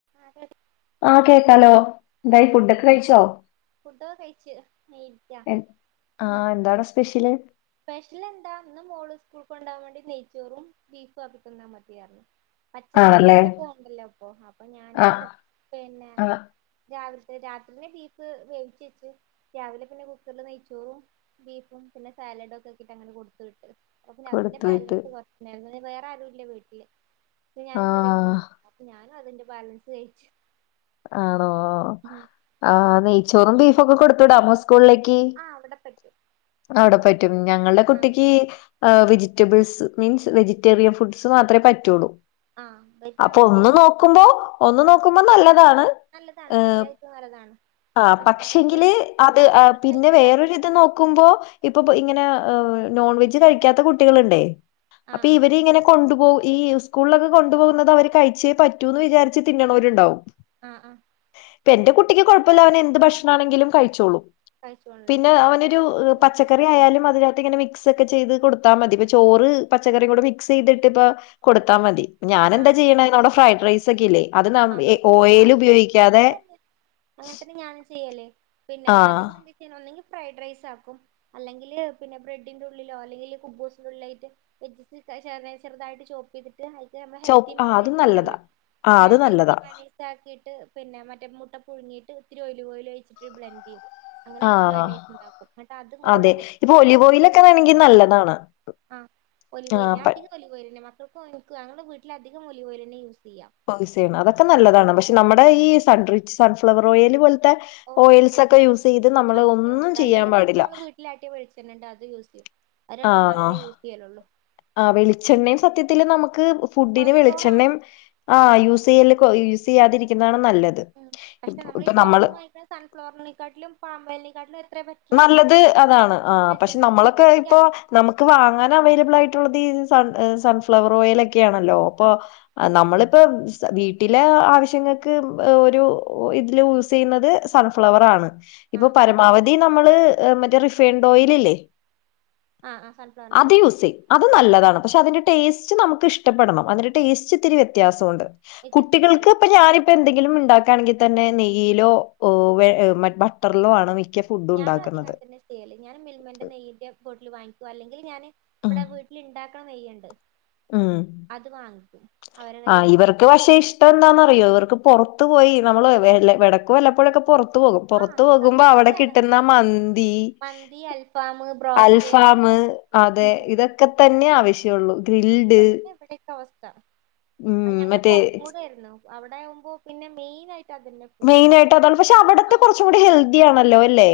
[unintelligible] ആഹ് കേക്കാലോ ന്തായി ആ ഫുഡൊക്കെ കഴിച്ചോ ഫുഡൊക്കെ കഴിച്ച് ങ്ങഇരിക്ക എ ഹും ആഹ് എന്താണ് സ്പെഷ്യല് സ്പെഷ്യൽ എന്താ ന്ന് മോള് സ്കൂൾക്കൊണ്ടാവാൻ വേണ്ടി നെയ്ച്ചോറും ബീഫുവാക്കിതന്ന മതിയർഞ്ഞ് പച്ചക്കറി ആണല്ലേ മക്കക്ക് വാണ്ടല്ലോ പ്പൊ അപ്പൊ ആഹ് ഞാനിന്ന് പിന്നെ ആഹ് രാവിൽ രാത്രിന്നെ ബീഫ് വേിച്ചെച്ച് രാവിലെ പിന്നെ കുക്കറിൽ നെയ്ച്ചോറും ബീഫും പിന്നെ സാലഡ് ഒക്കെക്കിട്ടങ്ങനെ കൊടുത്ത് വിട്ട് അപ്പഞ്ഞതിന്റെ കൊടുത്തു വിട്ട് ബാലൻസ് കൊർച്ച്ണ്ടായിര്ന്നു വേറെ ആരുല്ല വീട്ട്ല് ഞാൻ ചെറിയ ആഹ് മോളും അപ്പൊ ഞാൻ അതിന്റെ ബാലൻസ് കഴിച്ചു ആണോ ഓ ആന്നെ ചോറും ബീഫൊക്കെ കൊടുത്തുടാമോ സ് കൂൾലേക്ക് ആ അവിടെ പറ്റും അവിടെ പ ഞങ്ങളൾടെ ആ കുട്ടിക്ക് ആ വെജിറ്റബ്ൾസ് മീൻസ് വെജിറ്റേറിയൻ ഫുഡ്സ് മാത്രേ പറ്റുള്ളൂ ആ ഇവർക്ക് അപ്പോ ഒന്ന് അങ്ങനെയില്ല നോക്കുമ്പോ ഒന്ന് ആ നോക്കുമ്പോ നല്ല താണ് നല്ലതാണ് സത്യായിട്ടും നല്ലതാണ് പ പക്ഷേ പക്ഷെങ്കില് പിന്നെ അത് പിന്നെ കഴിക്കില്ല വേറൊരു ഇത് നോക്കുമ്പോ ഇപ്പം പ്പോ ഇങ്ങനെ ഏ നോൺവെജ് കഴിക്കാത്ത കുട്ടികള്ണ്ടേ ആ അപ്പൊ ആ ഇവര് ആ ഇങ്ങനെ കൊണ്ടു പോ ഈ സ്കൂളിലൊക്കെ കൊണ്ടു പോകുന്നത് അവര് കഴിച്ചേ പറ്റൂന്ന് വിചാരിച്ച് തിന്ന്ണോരുണ്ടാവും ആ ആ ഇപ്പ എന്റെ കുട്ടിക്ക് കുഴപ്പല്ല അവനെന്ത് ഭക്ഷണാണെങ്കിലും കഴിച്ചോളും കഴിച്ചോളണേ പിന്നെ ഇവിടെ അവനൊരു മോൾക്ക് തീരെ പച്ചക്കറി ഓപ്പോസിറ്റാ ആയാലും അതിനകത്ത് ഇങ്ങനെ മിക്സ് ഒക്കെ ചെയ്ത് കൊടുത്താമതി ഇപ്പം ചോറ് പച്ചക്കറിക്കൂടെ മിക്സ് ചെയ്തിട്ട് ഇപ്പം കൊടുത്താമതി ആ ഞാനെന്താ ആ ചെയ്യണേ ന്നടെ ഫ്രൈഡ്റൈസ് സക്കിലേ അത് നം ആ ഏ ഫ്രൈഡ്‌റൈസ് ഓയേ അത് കഴിക്കും. ഉപയോഗിക്കാതെ യലേ പിന്നെ ആ അധികം എന്ത് ഒന്നെങ്കി ഫ്രൈഡ്റൈസ് ആക്കും അല്ലെങ്കില് പിന്നെ ബ്രെഡിന്റെ ഉള്ളിലോ അല്ലെങ്കില് കുബ്ബൂസിൻ്റെ ഉള്ളിലായിട്ട് വെജ്ജീസ് ചെറുതായി ചെറുതായിട്ട് ചോപ്പ് ചെയ്തി ഹെൽത്ത് മ്മളെ ചോ ഹെൽത്തി ആ അത് നല്ലതാ മയോണൈസ്ണ്ടല്ലോ ആ അത് വെ നല്ലതാ മനാക്കിയിട്ട് പിന്നെ മറ്റേ മുൂട്ട പുഴുങ്ങിട്ട് ഒത്തിരി ഒല കോല ്ലി അങ്ങനെ ആ വനസ്ണ്ടാക്കുംട്ട് അതും കൂടെ അതെ ഇപ്പൊ മിക്കട്ട് ഒലിവ് ഓയിലൊക്കെ ആണെങ്കിൽ കൊടുക്കും നല്ലതാണ് ആ കൊലി കോ ആ പ ഞാ കൊലി കോോെ ഇഞങ്ങള വീട്ടിലധിക ഒലി വലെ യ സ്യ യൂസ് അതൊക്കെ നല്ലതാണ് പക്ഷെ നമ്മുടെ ഈ സൺ സൺഫ്ലവർ ഓൽ ഓഹ് ഓയിൽസ് ഒക്കെ യൂസ് ചെയ്ത് നമ്മൾ ഭയങ്കര ഒന്നും ബുദ്ധിമുട്ടാ ചെയ്യാൻ അല്ലെങ്കിൽ പിന്നെ പാടില്ല നമ്മള് വീട്ടിലാട്ടിയ വെളിച്ചെണ്ണണ്ട് അത് യൂസ് ചെയ്യും അത് രണ്ട് മാത്രേ യൂസ് ചെയ്യലുള്ളൂ [inaudible] ആഹ വെളിച്ചെണ്ണയും സത്യത്തില് നമുക്ക് കൊളസ്ട്രോൾ ആണ് െ യൂസ് ചെയ്യാതിരിക്കുന്നതാണ് നല്ലത് ഉം പക്ഷെ ഇപ്പ നമ്മൾഈ നമ്മള് പുറത്ത്നിന്ന് വായി സൺഫ്ലവറിനെക്കാട്ടിലും പാമ്പലിനെക്കാട്ടിലും എത്ര പറ്റ നല്ലത് അതാണ് ആ പക്ഷെ നമ്മളൊക്കെ ഇപ്പൊ വിശ്വസിക്കാലോ നമുക്ക് വാങ്ങാൻ അവൈലബിൾ ആയിട്ടുള്ളത് ൺ സൺഫ്ലവർ ഓയിൽ ഒക്ക ണല്ലോ അപ്പ ആഹ് നമ്മള ഇപ്പ വീട്ടിലെ ആവശ്യങ്ങൾക്ക് ഒരു ഇതില് യൂസ് ചെയ്യുന്നത് സൺഫ്ലവർ ആണ് ഇപ്പൊ ആഹ് ആഹ് പരമാവധി ന മറ്റേ റിഫൈൻഡ് ഓല്ലേ ആഹ് ആഹ് സൺഫ്ലവറിന്റെ അത് ഓക്കെ യൂസ് ആഹ് ചെയ്യ അത് നല്ലതാണ് പക്ഷെ അതിന്റെ ടേസ്റ്റ് ച്ച് നമുക്ക് ഇഷ്ടപ്പെടണം അതിന് ടേസ്റ്റ്ിത്തിരി വ്യത്യാസമുണ്ട് വ്യത്യാസം കുട്ടികൾക്ക് ഉണ്ടാവില്ല ഇപ്പ ഞാനിപ്പോ എന്തെങ്കിലും ഉണ്ടാക്കി ആണെങ്കിൽ തന്നെ നെയയിലോ ബട്ടറിലോ ആണ് മിക്ക ഫുഡും ഞാനും അധ ക ഉണ്ടാക്കുന്നത് തന്നെ സ്റ്റേല്ലേ ഞാൻ മിൽമന്റെ നെയ്യൻന്റെ ബോട്ടിൽ വാങ്ങിക്കുവ അല്ലെങ്കിൽ ഞാന് ഇവിടെ വീട്ടിൽ ഉണ്ടാക്കണ നെയ്യുണ്ട് ഉഹ അത് വാങ്ങിക്കും അവരെ ആഹ കയ്യിന്ന് ഇവർക്ക് പക്ഷെ ഇഷ്ടം എന്താന്നറിയോ ഇവർക്ക് പുറത്ത്ു പോയി നമ്മള് വെടക്ക് വല്ലപ്പോഴൊക്കെ പുറത്ത് പുറ പോകും ആഹ് പുറത്ത്ു പോകുമ്പോ അവിടെ സത്യാണ് കിട്ടുന്ന മന്തി മന്തി അൽഫാം ബ്രോസ്റ്റ് അൽഫാം് അതെ ഇതൊക്കെ തന്നെ ആവശ്യം ള്ളൂ ഗ്രിൽഡ് ത്ത ഉം മറ്റേ അവിടെ ആകുമ്പോ പിന്നെ മെയിൻ ആയിട്ട് അതന്നെ ഫുഡ് മെയിൻ ആയിട്ട് അതാണ് പക്ഷെ അവിടത്തെ ആഹ് കുറച്ചും കൂടി ഹെൽത്തി ആണല്ലോ അല്ലേ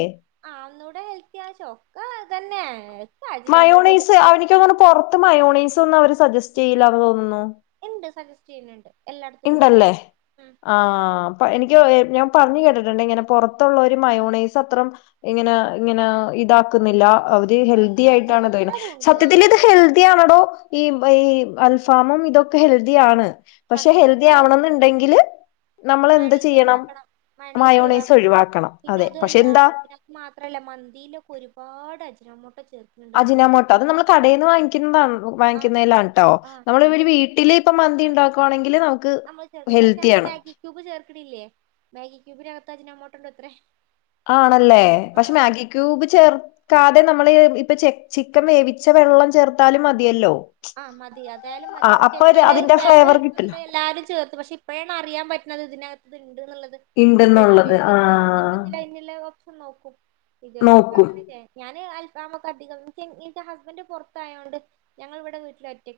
അന്നൂടെ ഹെൽത്തിയാ ചൊക്ക അതന്നെയാ മയോണീസ് [unintelligible] പുറത്ത് മയോണീസ് ഒന്നും അവര് സജസ്റ്റ് ചെയ്യില്ലാന്ന് തോന്നുന്നു ഇണ്ട് സജസ്റ്റ് ചെയ്യുന്നുണ്ട് എല്ലായിടത്തും ഇണ്ടല്ലേ കിട്ടുന്നുണ്ട് ഉം ആഹ് അപ്പൊ എനിക്ക് ഞാൻ പറഞ്ഞു കേട്ടിട്ടുണ്ട് ഇങ്ങനെ പൊറത്തുള്ളോര് മയോണൈസ് അത്രം ഇങ്ങനാ ഇങ്ങനാ ഇതാക്കുന്നില്ലാ അവര് ഹെൽദി എല്ലാ കൂടു ആയിട്ടാണ് [unintelligible] എല്ലാതും ഉണ്ട് സത്യത്തിൽ ഇത് എല്ലാ ഹെൽദി ആണോടോ ഈ ഈ അൽഫാമും ഇതൊക്കെ ഹെൽദി ആണ് പക്ഷെ ഹെൽത്തി എന്താണ് ആവണന്നുണ്ടെങ്കില് നമ്മൾ എന്ത് മയോണൈസ് ചെയ്യണം ഒഴിവാക്കണം മയോണൈസ് ഒഴിവാക്കണം പിന്നെ അതെ അതും പക്ഷെ അല്ല എന്താ പിന്നത് മാത്രല്ല മന്തിയിലൊക്കെ ഒരുപാട് അജിനാമോട്ടോ അജിനാമോട്ടോ അത് നമ്മൾ കടയിൽ നിന്ന് വാങ്ങിക്കുന്നതാണ് ആഹ് വാങ്ങിക്കുന്നലാട്ടോ ആഹ് നമ്മൾ ഇവര് നമ്മള് വീട്ടില് ഇപ്പ മന്തി ആഹ് ഉണ്ടാക്കുവാണെങ്കില് നമുക്ക് നമ്മള് ചേർക്കില്ല പക്ഷെ നമ്മള് ഹെൽത്തിയാണ് [unintelligible] അജിനോമോട്ടോണ്ടത്രേ ആണല്ലേ പക്ഷെ മാഗി ക്യൂബ് ചേർക്കാത് [unintelligible] നമ്മൾ ഇപ്പ ചെ ചിക്കൻ വേവിച്ച വെള്ളം ചേർത്താലും മതിയല്ലോ ആ മതി അതായാലും ആ മതി പക്ഷെ അപ്പൊ എന്തായാലും ഒരു അതിന്റെ ഫ്ലേവർ കിട്ടല്ലോ? കിട്ടുന്നുണ്ടേ എല്ലാരും ചേർത്ത് പക്ഷെ ഇപ്പഴാണ് അറിയാൻ പ [unintelligible] ഇതിനകത്തിത് ഇണ്ട് എന്നുള്ളത് ഇപ്പഴാ ഇണ്ട്ന്നുള്ളത് അറിയുന്നത് ആ ഇപ്പൊ ആ ഇന്നെണ്ണത്തിൽ [unintelligible] നോക്കും ഇതുവരെപ്പ അങ്ങനക്കെ ഞാന് [unintelligible] നമക്ക് അധികം [unintelligible] ഹസ്ബന്റ് പുറത്തായോണ്ട് ഞങ്ങള് ഇവി [unintelligible] വീട്ടിൽ ഒറ്റ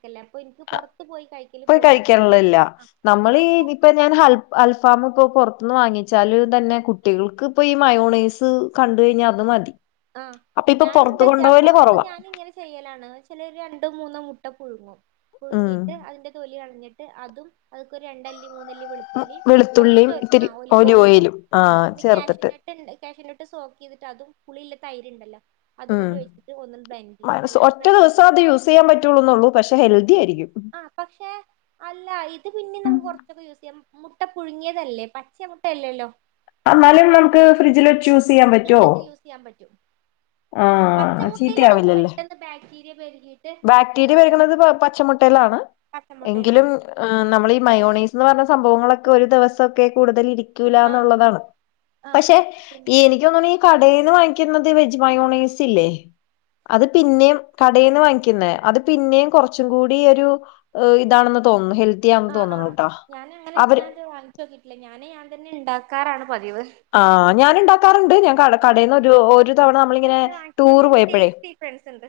പോയി അല്ല കഴിക്കാനുള്ളല്ല ആഹ് നമ്മളീ അപ്പൊ ഇപ്പ ഞാൻ [unintelligible] അൽഫാമ് ഇപ്പോ പൊറ ന്നു വാങ്ങിച്ചാല് തന്നെ കുട്ടികൾക്ക് ഇപ്പ ഈ മയോണൈസ് കണ്ട് കഴിഞ്ഞാ അത് മതി ആഹ് അപ്പൊ ഇപ്പൊ ഞാന് പുറത്ത് എന്താ [unintelligible] അപ്പ കൊണ്ടുപോവല് അപ്പൊ കുറവാ. ഞാന് ഇങ്ങനെ ചെയ്യലാണ് ചില രണ്ടോ മൂന്നോ മുട്ട ഉഴുന്നും ഉം പുഴുങ്ങിയിട്ട് അതിന്റെ തൊലി കളഞ്ഞി [unintelligible] അതും അതിക്ക് ഒര് രണ്ടല്ലി മൂന്നല്ലി വെളുത്തുള്ളി വെളുത്തുള്ളിയും കൊറച്ച് ഇത്തിരി ആ ഒലിവ് ഒലിവോയിലും ഓയിലും ആ ആഹ് പിന്നെ ചേർത്തിട്ട് ക്യാഷൂനട്ട് [unintelligible] ക്യാഷൂന സോക്ക് ചെയ്തിട്ട് അതും പുളിയില്ലാ തൈര്ണ്ടല്ലോ ആ [unintelligible] നല്ലത് ഒറ്റ ബ്ലെൻഡ് ചെയ്ത് ദിവസം അത് യൂസ് ചെയ്യാൻ പറ്റുളുന്നുള്ളൂ പക്ഷെ ഹെൽ എരിക്ക [unintelligible] ആ പക്ഷെ അല്ല ഇത് പിന്നീം ഉം നമുക്ക് കുറച്ചൊക്കെ യൂസ് ചെയ്യാം മുട്ട പുഴുങ്ങിയതല്ലെ പച്ച മുട്ടയല്ലല്ലോ എന്നാലും നമുക്ക് ഫ്രിഡ്ജിൽ വെച്ച് യൂസ് സെയ്യാൻ പറ്റോ ഫ്രിഡ്ജൊക്കെ യൂസ് ചെയ്യാൻ പറ്റും ആ പച്ചമുട്ടയിലാണ് നമുക്ക് ചീത്തയാവില്ലല്ലോ പെട്ടെന്ന് ബാക്ടീരിയ പെരുകിയിട്ട് ബാക്ടീരിയ പെരുകുന്നത് പെട്ടെന്ന് പച്ചമുട്ടേലാണ് എങ്കിലും കട്ടൻമുട്ടയിലാണോ നമ്മള് ഈ മയോണൈസ് എന്നു പർഞ്ഞ ഈ സംഭവങ്ങളൊക്കെ ഒരു ദിവസൊക്കെ കൂടുതൽ ഇരിക്ക് ആഹ് ത്തുലാന്നുള്ള താണ് ആഹ് പക്ഷെ പിന്നെ എനിക്ക് തോന്നണീ കടേന്ന് വാങ്ങിക്കുന്നത് വെജ് മയോണൈസില്ലേ അത് പിന്നേം കടേന്ന് വാങ്ങിക്കുന്നേ അത് പിന്നേം കൊർച്ചും കൂടി ഒരു ഇതാണെന്ന് തോന്നുന്നു ഹെൽ ആ ആ ഞാന് അങ്ങനെ ഞാൻ ഇതുവരെ വാങ്ങിച്ചു നോക്കീട്ടില്ല ഞാനേ ഞാൻ തന്നെ ഇണ്ടാക്ക കാറാ ണം ആ ഞാന് ഇണ്ടാക്കാ [unintelligible] ആഹ് കടേന്ന് ആഹ് ഒരു ഒരു തവണ ഞാൻ നമ്മളിങ്ങനെ ഇതുവരെ വാങ്ങിച്ചിട്ടില്ല പക്ഷെ ടൂറ് അതിന്റെ പോയപ്പഴേ ടേസ്റ്റ് ഡിഫറൻസ് ഉണ്ട്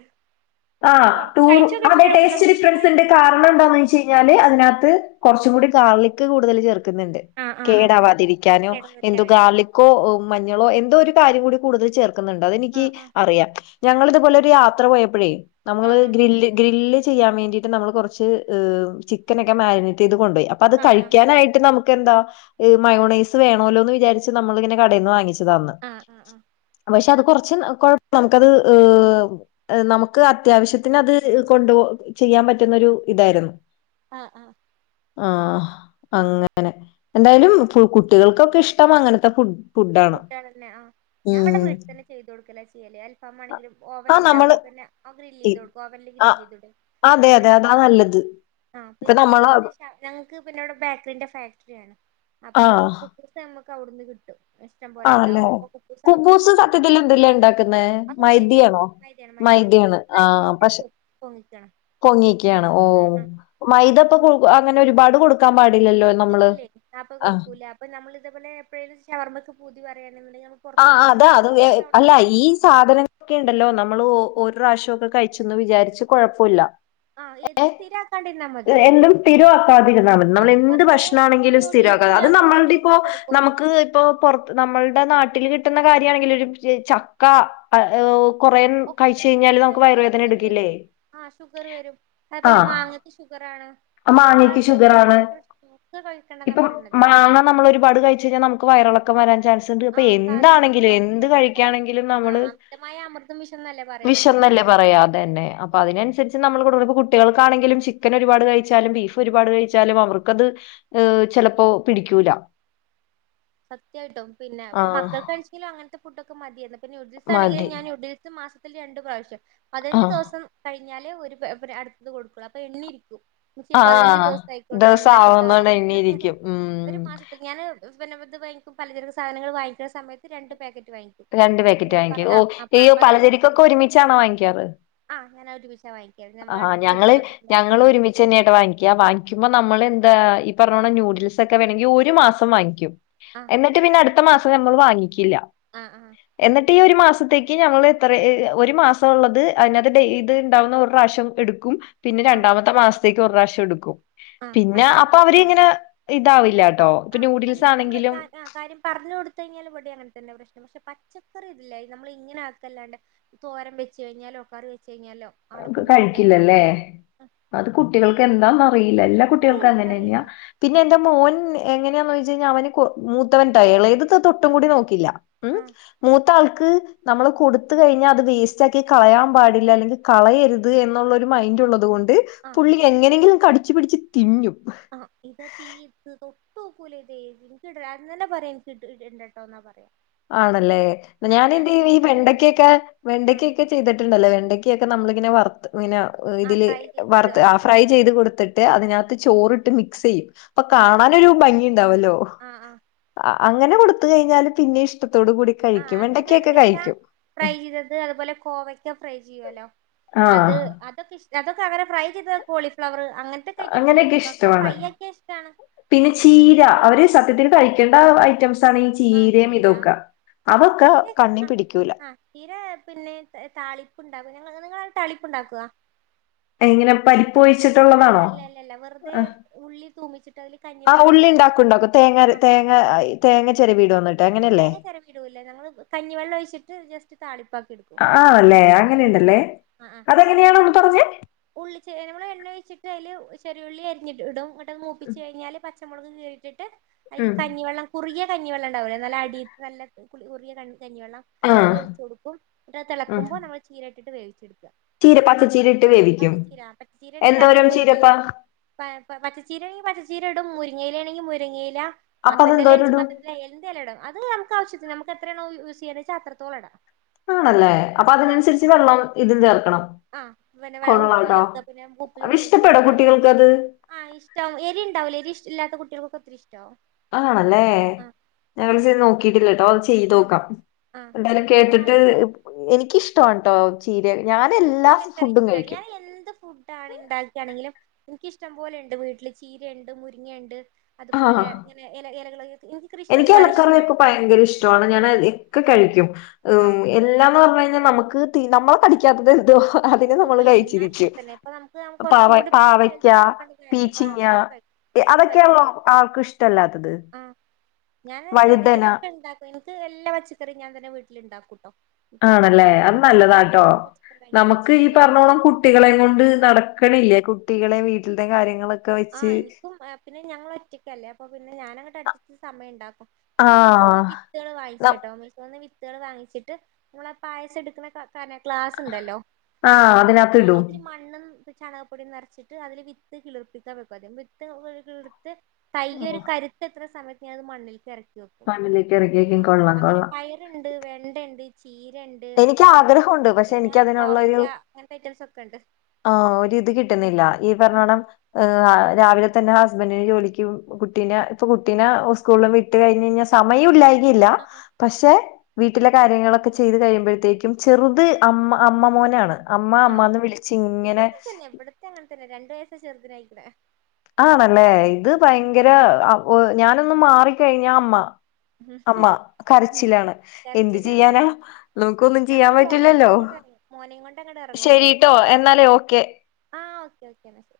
ആ ഞാൻ പൊറത്ത് ടൂറ് കഴിച്ച് അതേ നോക്കിയിട്ടുണ്ട് എവിടുന്നാ ടേസ്റ്റ് പക്ഷെ ഡിഫറൻസ്ണ്ട് കാരണം എന്താന്നെച്ചയ്ഞ്ഞാല് അതിനകത്ത് കൊറച്ചുംകൂടി ഗാർലിക്ക് കൂടുതൽ ചേർ ക്ക്ന്ന്ണ്ട്. ആഹ് ആഹ് ആഹ് കേടാവാതിരിക്കാനും കേടൊന്നും എന്തു വരിക്കാനായി ഗാർളിക്കോ മഞ്ഞളോ എന്തോ ഒരു കാര്യം കൂടി കൂടുതൽ ചേർ ക്കുന്ന്ണ്ട്. അതെനിക്ക് ആഹ് ആഹ് അറിയാം. ഞങ്ങളിതുപോലെ ഒരു യാത്ര പോയപ്പഴേ നമ്മള് ആഹ് ഗ്രില്ല് ഗ്രില്ല് ചെയ്യാൻ വേണ്ടിയിട്ട് നമ്മൾ കുറച്ച് ചിക്കനൊക്കെ മാഗ്നേറ്റ് ചെയ്ത് കൊണ്ടോയി അപ്പൊ അത് ആഹ് ആഹ് കഴിക്കാനായിട്ട് നമു ക്കെന്താ മയോണൈസ് വേണോല്ലോ എന്ന് വിചാരി ച്ച് നമ്മളിങ്ങനെ കടേന്ന് വാങ്ങിച്ച് ത് അന്ന്. ആഹ് ആഹ് ആഹ് പക്ഷേ അത് കുറച്ച് കൊഴപ്പം നമുക്കത് ഏഹ് നമുക്ക് അത്യാവശ്യത്തിന് അത് കൊണ്ട് ചെയ്യാൻ പറ്റുന്നൊരു ഇതായിരുന്നു. ആ ആ ആ അങ്ങനെ. എന്തായാലും കുട്ടികൾക്കൊക്കെ ഇഷ്ടം അങ്ങനെ ത്ത ഫു ഫുഡാണ് ന്നെ. ആ ഞാൻ ഇവിടെ വീട്ടിൽ തന്നെ ചെയ്തു കൊടുക്കലാ ചെയ്യല്. അൽഫാമാണെങ്കിലും ആ ഓവനിണ്ട്. അപ്പൊ നമ്മള് പിന്നെ ഒ ഗ്രിലെയ്ത് ഇ- കൊടുക്കും. ഓവനില് ആ ഗ്രിലെയ്തൂടെ. അതെ പിന്നെ അതെ അതാ നല്ലത് ആ ഇപ്പൊ പിന്നെ അതുപോലെ നമ്മള് തന്നെ ഞങ്ങക്ക് പിന്നെ ബേക്കറിന്റെ ഫാക്ടറി ആണ്. അപ്പൊ ആഹ് കുബ്ബൂസ് ഞ മ്മക്ക് അവ്ടുന്ന് കിട്ടും. ഇഷ്ടം പോലെ ആണല്ലേ ഉണ്ടാവും അപ്പൊ അവിടുന്ന് കുബൂസ് എടുത്തിട്ട് സത്യത്തിൽ എന്തിലാ ഇണ്ടാക്കുന്നേ അത് മൈദ മൈദയാണ് ആണോ? മൈദയാണ് മൈദയാണ് മൈദാണ് ആ മൈദ ഈസ്റ്റിട്ട് പക്ഷെ പൊ- പൊങ്ങിക്കണം പൊങ്ങിക്കയാണ് ഓ ആഹ് ആഹ് മൈദപ്പൊ അങ്ങനെ ഒരുപാട് കൊട് ക്കാ പാ ഇല്ലേ അപ്പ കൊടുക്കൂല അപ്പൊ നമ്മൾ ഇതേപോലെ എപ്പോഴേലും ഷവർമ്മക്ക് പൂതി തി പറയാണെ ആ അതാ അത് അല്ല എടുക്കും ഈ സാധനങ്ങളൊക്കെ ഉണ്ടല്ലോ നമ്മൾ ഓ ഒരുപ്രാവശ്യമൊക്കെ കഴിച്ചെന്ന് വിചാരിച്ച് കൊഴപ്പുല്ല ആഹ് ഏത് സ്ഥിരാക്കാണ്ടിരി എന്തും സ്ഥിരമാക്കാതിരുന്ന നമ്മൾ ആഹ് അപ്പൊ എന്ത് അതുപോലെ ഭക്ഷണ ആണെങ്കിലും സ്ഥിരമാക്കാതെ ന്യൂഡിൽസ് അത് ഞാൻ നമ്മുടെ ഇപ്പോ ന്യൂഡിൽസ് കൊടുക്കും നമുക്ക് ഇപ്പ പുറത്ത് നമ്മളുടെ നാ ട്ടിൽ കിട്ടുന്ന കാര്യണെങ്കിൽ ഒരുമിച് ചക്ക ഓ [unintelligible] കഴിച്ചു കഴിഞ്ഞാല് ഷുഗർ വരും എടുക്കില്ലേ ആ ഷുഗർ വരും അതേപോലെ മാങ്ങക്ക് ഷുഗ മാങ്ങക്ക് ഷുഗറാണ് കഴിക്കണ്ടെന്നാ ഇപ്പൊ പറയണത് മാങ്ങ നമ്മൾ ഒരുപാട് കഴിച്ചഴിഞ്ഞാ നമുക്ക് വയ വയറളക്കം വരാൻ ചാൻസ്ണ്ട് ഇപ്പോ ആഹ് സാധ എന്താണെങ്കിലും എന്ത് എന്തായാലും കഴിക്കാണെങ്കിലും നമ്മള് ആഹ് അമിതമായ അമൃതും വിഷംന്നല്ലേ പറയണത് വിഷംന്നല്ലേ പറയ അതെന്നെ അപ്പോ അതിനനുസരിച്ച് നമ്മൾ കൊടുക്കു കുട്ടികൾക്കാണെങ്കിലും ചി ക്കൻ ഒരുപാട് കഴിച്ചാലും ബീഫ് ഒരുപാട് കഴിച്ചാലും അവർക്കത് എ് ചെലപ്പോ പിടിക്കൂല സത്യായിട്ടും പിന്നെ ഇപ്പൊ ആഹ് മക്കൾ കഴിച്ചെങ്കിലും അങ്ങനത്തെ ഫുഡൊ ക്ക് മതിയെന്ന് നുഡിൽസാണെങ്കിൽ മതി. ഞാൻ നുഡിൽസ് മസ് ത്തിൽ രണ്ട് പ്രാവശ്യം പതിനഞ്ചു ആഹ് ദിവസം കഴി ഞ്ഞാലേ ഒരു പാ അടുത്തത് കൊടുക്കുള്ളൂ. അപ്പൊ എണ്ണി ഇരിക്കും. ഉമ്മച്ചി പതിനഞ്ച് ആഹ് ദിവസം ആയിക്കോട്ടോ ദിവസം ഒണ്ടാക്കിത്താ ആവുന്നോണ്ട് പറയും. എണ്ണിയിരിക്കും. ഒരു ഉം മാസത്തിൽ ഞാന് [unintelligible] വാങ്ങിക്കും പലചരക്ക് സാധനങ്ങൾ വാങ്ങിക്കുന്ന സമയത്ത് രണ്ട് പാക്ക അപ്പ രണ്ട് പാക്കറ്റ് വാങ്ങിക്കും. ഓ ഇയ്യോ പലചരക്കൊക്കെ ഒരുമിച്ചാണോ വാങ്ങിക്കാറ്? അങ്ങനെ ഒരുമിച്ച് ആഹ് ഞങ്ങള് ഞങ്ങൾ ഒരുമിച്ച് തന്നെയാട്ടോ വാങ്ങിക്കാ. ആ വാങ്ങിക്കുമ്പോ നമ്മൾ എന്താ ഈ പറഞ്ഞോണം നൂ ഡിസൊക്കെ വേണോങ്കി ഒരു മാസം വാങ്ങിക്കും. ആ എന്നിട്ട് പിന്നെ അടു ത്ത മാസം നമ്മള് വാങ്ങി. ഇല്ല. ആ ആ എന്നി ഈ ഒരു മാസത്തേക്ക് നമ്മള് എത്ര ഒരു മാസം ഒള്ളത് അതിനകത്ത് ഡേ ഇത് ഇണ്ടാവുന്നോർ പ്രാവശ്യം എടുക്കും. പിന്നെ ആ രണ്ടാമത്തെ മാസം ത്ക്ക് ഒരുപ്രാവശം എടുക്കും ആ പിന്നെ അങ്ങനെ എടുത്തു അപ്പൊ അവര് വെക്കും ഇങ്ങനെ ഇതാവില്ല കേട്ടോ ഇപ്പൊ ആഹ് നൂഡിൽസ് അല്ല നമ്മള് ആണെങ്കിലും കാ കാര്യം പറഞ്ഞു കൊടുത്ത് കഴിഞ്ഞാല് ഇവിടെ അങ്ങനത്തന്നെ പ്രശ്നം പക്ഷെ പച്ചക്കറി ഇല്ല നമ്മളിങ്ങനാക്കല്ലണ്ട് തോരൻ വെച്ചുകഴിഞ്ഞാലോ കറി വെച്ച് കഴിഞ്ഞാലോ ആളെ നമുക്ക് കൊണ്ട് കഴിക്കാൻ കഴിയില്ല കഴിക്കില്ലല്ലേ ആഹ് അത് കുട്ടികൾക്ക് എന്താന്നറിയില്ല എല്ലാ എന്താ കുട്ടികൾക്കും അങ്ങനന്നെയാ എനിക്കറിയില്ല പിന്നെ എറെ മോൻ എങ്ങന യാന്ന് വെച്ച്കഴിഞ്ഞാ അവന് കൊ മൂത്തവന്റെ ഇളയത് തൊട്ടും ആഹ് കൂടി നോക്കില്ല ഉം ആഹ് മൂത്ത ആൾ ക്ക് നമ്മള് കൊടുത്ത് കഴിഞ്ഞ അത് വേസ്റ്റ് ആക്കി കളയാൻ പാടില്ല അല്ലെങ്കി കളയരുത് എന്നുള്ളൊരു മൈൻഡ് ഉള്ളത് കൊ ആഹ് പുള്ളി എങ്ങനെങ്കിലും കടിച്ചു പിടിച്ച് തിന്നും തൂക്കൂല ഇതു അത് തന്നെ പറയാം എനിട്ടണ്ടട്ടോ എന്നാ പറയാ ആണല്ലേ അപ്പൊ ഞാൻ ഇന്ന് ഞാനെന്തെയ്യും ഈ വേഗം അത് ചെയ്ത് വെണ്ടക്കയൊക്കെ ആഹ് വെണ്ടക്കയൊക്കെ ചെയ്തിട്ടുണ്ടല്ലേ വെണ്ടക്കയൊക്കെ നമ്മള് ഇങ്ങനെ വറുത്ത് പിന്നെ ആഹ് ഇതില് ഫ്രൈ ചെയ്തിട്ട് വറുത്ത്ആ ഫ്രൈ ചെയ്ത് കൊടുത്തിട്ട് അതിനാത്ത് ചോറിട്ട് മിക്സ് ചെയ്യും അപ്പൊ ആഹ് ആഹ് കാണാനൊരു ഭംഗി ഉണ്ടാവല്ലോ ആഹ് ആഹ് ആ അങ്ങനെ കൊടുത്ത്കഴിഞ്ഞാല് പിന്നെ ഇശ് ആഹ് അങ്ങനെ വെണ്ടക്ക ഫ്രൈ ചെയ്തത് അതുപോലെ കോവക്ക ഫ്രൈ ചെയ്യുവല്ലോ ആഹ് അത് അതൊക്കെ ഇഷ് അതൊക്കെ അവരെ ട്രൈ ചെയ്ത കോളിഫ്ലവർ അങ്ങനത്തെക്കെ ഐറ്റംസ് അങ്ങനെയൊക്കെ കഴിക്കും അതൊക്കെ ഇഷ്ടമാണ് ഫ്രൈ ആക്കിയ ഇഷ്ടാണ് പിന്നെ ചീര അവര് സത്യത്തി കഴിക്കേണ്ട ഐറ്റംസ് ആണ് ഈ ആ ചീരയും ചീര ആ ഇതൊക്കെ അതൊക്കെ ചീരക്കെ കണ്ണി ആ പിടിക്കൂല ആ ചീര പിന്നെ താളിപ്പ് ഉണ്ടാവ നിങ്ങ താളിപ്പ് ഉണ്ടാക്കുവാ എങ്ങനെ പരിപ്പൊഴിച്ചിട്ടുള്ളതാണോ അല്ല അല്ല അല്ല വെറുതെ ഉള്ളി തൂമിച്ചിട്ട് അതില് ആ കഞ്ഞിവെള്ളം ഉള്ളി ഒഴിച്ച് ഉണ്ടാക്കും ണ്ടാക്കും തേങ്ങ അര ആഹ് തേങ്ങ തേങ്ങ ചെറിയ വീട് വന്ന തേങ്ങ ചെരവി ഇടൂല്ല ഞങ്ങള് കഞ്ഞിവെള്ളം ഒഴിച്ചിട്ട് ജസ് താളി ആല്ലേ അങ്ങനെയുണ്ടല്ലേ ആഹ് ആഹ് അതെങ്ങനെയാണ് ഒന്ന് പറഞ്ഞേ ഉള്ളി നമ്മള് എണ്ണ ഒഴിച്ചിട്ട് അതില് ചെറിയുള്ളി അരിഞ്ഞിടും ഇടും അത് മൂപ്പിച് കഴിഞ്ഞാല് പ നമ്മളുക്ക് കേട്ടിട്ട് അ ഉം കഞ്ഞിവെള്ളം കുറിയ കഞ്ഞി വെള്ളം ണ്ടാവുലെ നല്ല അടിയിട്ട് നല്ല കുളി കുറിയ കണ് കഞ്ഞിവെള്ളം ആഹ് അതൊഴിച്ച് കൊടുക്കും എന്നിട്ട് അത് തെളക്കുമ്പോ നമ്മ ചീര ഇട്ട് വേവിചെടു ചീര അത്രേ ഉള്ളൂ പച്ചച്ചീര ഇട്ട് വേവിക്കും പച്ചചീര പച്ചച്ചീരണെങ്കിൽ അത് എന്തോരം മുരി ചീരപ്പാ പച്ചച്ചീര ആണെങ്കിൽ പച്ചച്ചീര ഇടും മുരി മുരിങ്ങയില ആണെങ്കിൽ മുരിങ്ങയില അപ്പൊ മത്തന്റെ എലെണ് അതെന്തോരം വെച്ച ഇടും മത്തന്റെ ഏത് അത് നമുക്ക് ആവശ്യത്തിന് നമക്ക് എത്രയാണോ യൂസ് ചെയ്യണെ വെച്ചാ അത്രത്തോളം ഇടാം ആണല്ലേ അപ്പൊ ആ അതിനനുസരിച്ച് വെള്ളം ഇതും ചേർക്കണം ആ പിന്നെ ഉപ്പ് കൊള്ളാട്ടോ ചേർക്ക പിന്നെ ഉപ്പ് അപ്പൊ ചേർത്ത് കൊടുക്ക ഇഷ്ടപ്പെടോ കഴിഞ്ഞ കുട്ടികൾക്കത് ആ ഇഷ്ട എരി ഉണ്ടാവില്ല എരി ഇല്ലാത്ത കുട്ടികൾകൊക്കെ ഒത്തിരിഷ്ടവും ആണല്ലേ ഞങ്ങള് ചെയ്തു നോക്കട്ടില്ല ആഹ് ചെയ്ത്തോക്കാം ആഹ് എന്തായാലും നമ്മുടെ കേട്ടിട്ട് നാട്ടിലൊക്കെ എനിക്കിഷ്ടാണ് ട്ടോ എനിക്ക് എത്ര ഇഷ്ടല്ല ഞാൻ എന്ത് ഫുഡാണ് ഉണ്ടാക്കിയാണെങ്കിലും എനിക്ക് ഇഷ്ടംപോലെ ഉണ്ട് വീട്ടില് ചീരയുണ്ട് മുരിങ്ങണ്ട് ആ അതുപോലെ ഇങ്ങനെ ഇല ഇലകള് കൃഷി എനിക്ക് ഒരുപാട് ഇലക്കറി ഒക്കെ ഇഷ്ടാണ് ഭയങ്കര ഇഷ്ടണ് ഞാൻ ആഹ് ഒക്കെ കഴിക്കും ആഹ് എല്ലാന്ന് പറഞ്ഞ് കഴിഞ്ഞാൽ നമുക്ക് നമ്മളെ കടിക്കാത്തത് അതിനെ എന്തും നമ്മൾ കഴിക്കും ഞാനും കഴിച്ചിരിക്കും അങ്ങനെ തന്നെ ഇപ്പൊ നമുക്ക് നമുക്ക് പാവ കുറച്ചും കൂടി പാവക്ക ഹെൽത്ത് നോക്കേണ്ടതായില്ലേ അപ്പൊ പീച്ചിങ്ങ അതൊക്കെ കഴിക്കും ഒക്കെ കഴിക്കും അതൊക്കെയാല്ലോ ആർക്കും ഇഷ്ടമല്ലാത്തത് ആഹ് ഞാൻ ഏകദേശം വഴുതന ഇതൊക്കെ ഉണ്ടാക്കും എനിക്ക് എല്ലാ പച്ചക്കറിയും ഞാൻ തന്നെ വീട്ടിലുണ്ടാക്കും എനിക്ക് അങ്ങനെ ആണല്ലേ അത് പൊറത്തുന്ന് അധികം ഞാൻ നല്ലതാട്ടോ അങ്ങനെ [unintelligible] കഴിക്കൽ നമുക്ക് ഈ പറഞ്ഞോളം കുട്ടികളെ കൊണ്ട് നടക്കണില്ല കുട്ടികളെ വീ ന്റെ കാര്യങ്ങളൊക്കെ വെച്ച് ആഹ് എനിക്കും പിന്നെ ഞങ്ങൾ ഒറ്റയ്ക്കല്ലേ അപ്പൊ പിന്നെ ഞാനങ്ങട്ട് അട്‌ സമയം ഉണ്ടാക്കും ആ ഞാൻ മീഷോന്ന് വിത്തുകൾ ന- വാങ്ങിച്ച്ട്ടോ മീശോന്ന് വിത്തുകൾ വാങ്ങിച്ചിട്ട് നമ്മളെ പായസം എടുക്കുന്ന ഗ്ലാസ് ഉണ്ടല്ലോ ആ അതിനകത്തിടും അതിൽ മണ്ണും ചാണക പൊടി നിറച്ചിട്ട് അതിൽ വിത്ത് കിളർപ്പിക്കും [unintelligible] വിത്ത് എടുത്ത് തൈ ആ. ഒരു കരുത്ത് എത്ര സമയത്ത് ഞാൻ അത് മണ്ണിലേക്കിറക്കി മണ്ണിലേക്ക് ഇറക്കിയേക്കും കൊള്ളാം അങ്ങനെ കൊള്ളാം പയറുണ്ട് വെണ്ട ഉണ്ട് എനിക്ക് ആഗ്രഹമുണ്ട് പക്ഷെ എനിക്കതിനുള്ള ഒരു കോവയ്ക്ക അങ്ങനത്തെ ഐറ്റംസ് ഒക്കെ ഉണ്ട് ആഹ് ഒരു ഇത് കിട്ടുന്നില്ല ഈ പറഞ്ഞവണ്ണം രാവിലെ തന്നെ ഹസ്ബൻഡിന് ജോലിക്ക് കുട്ടീന്റെ ഇപ്പൊ കുട്ടീനെ സ്കൂളിലും വിട്ട് കഴിഞ്ഞഞാ കഴിഞ്ഞാൽ സമയം ഇല്ലായി ഇല്ല ആഹ് പക്ഷെ വീട്ടില കാര്യങ്ങളൊക്കെ ചെയ്ത് ക ത്തേക്കും ചെറുത് അമ്മ അമ്മ മോനാണ്. അമ്മ അമ്മ ആഹ് എന്ന് വിളിച്ചു ഇങ്ങനെ രണ്ട് വയസ്സ് ചെറുതിന് ആയിക്കിന് ആണല്ലേ ഇത് ഭയങ്കര ഞാനൊന്ന് മാറിക്കഴിഞ്ഞ അമ്മ അമ്മ കരച്ചിലാണ് എന്ത് കരച്ചിലാ ചെയ്യാനാ അതന്നെ നമുക്ക് ഒന്നും ഞാൻ ചെയ്യാൻ പിന്നെ മോനേം പറ്റില്ലല്ലോ കൊണ്ട് അങ്ങട് എറങ്ങും മോനേം കൊണ്ട് അങ്ങട് എറങ്ങും പൊറത്ത് ശരിട്ടോ എന്നാലേ ഓക്കെ ആ ഓക്കെ ഓക്കെ എന്നാ ശരി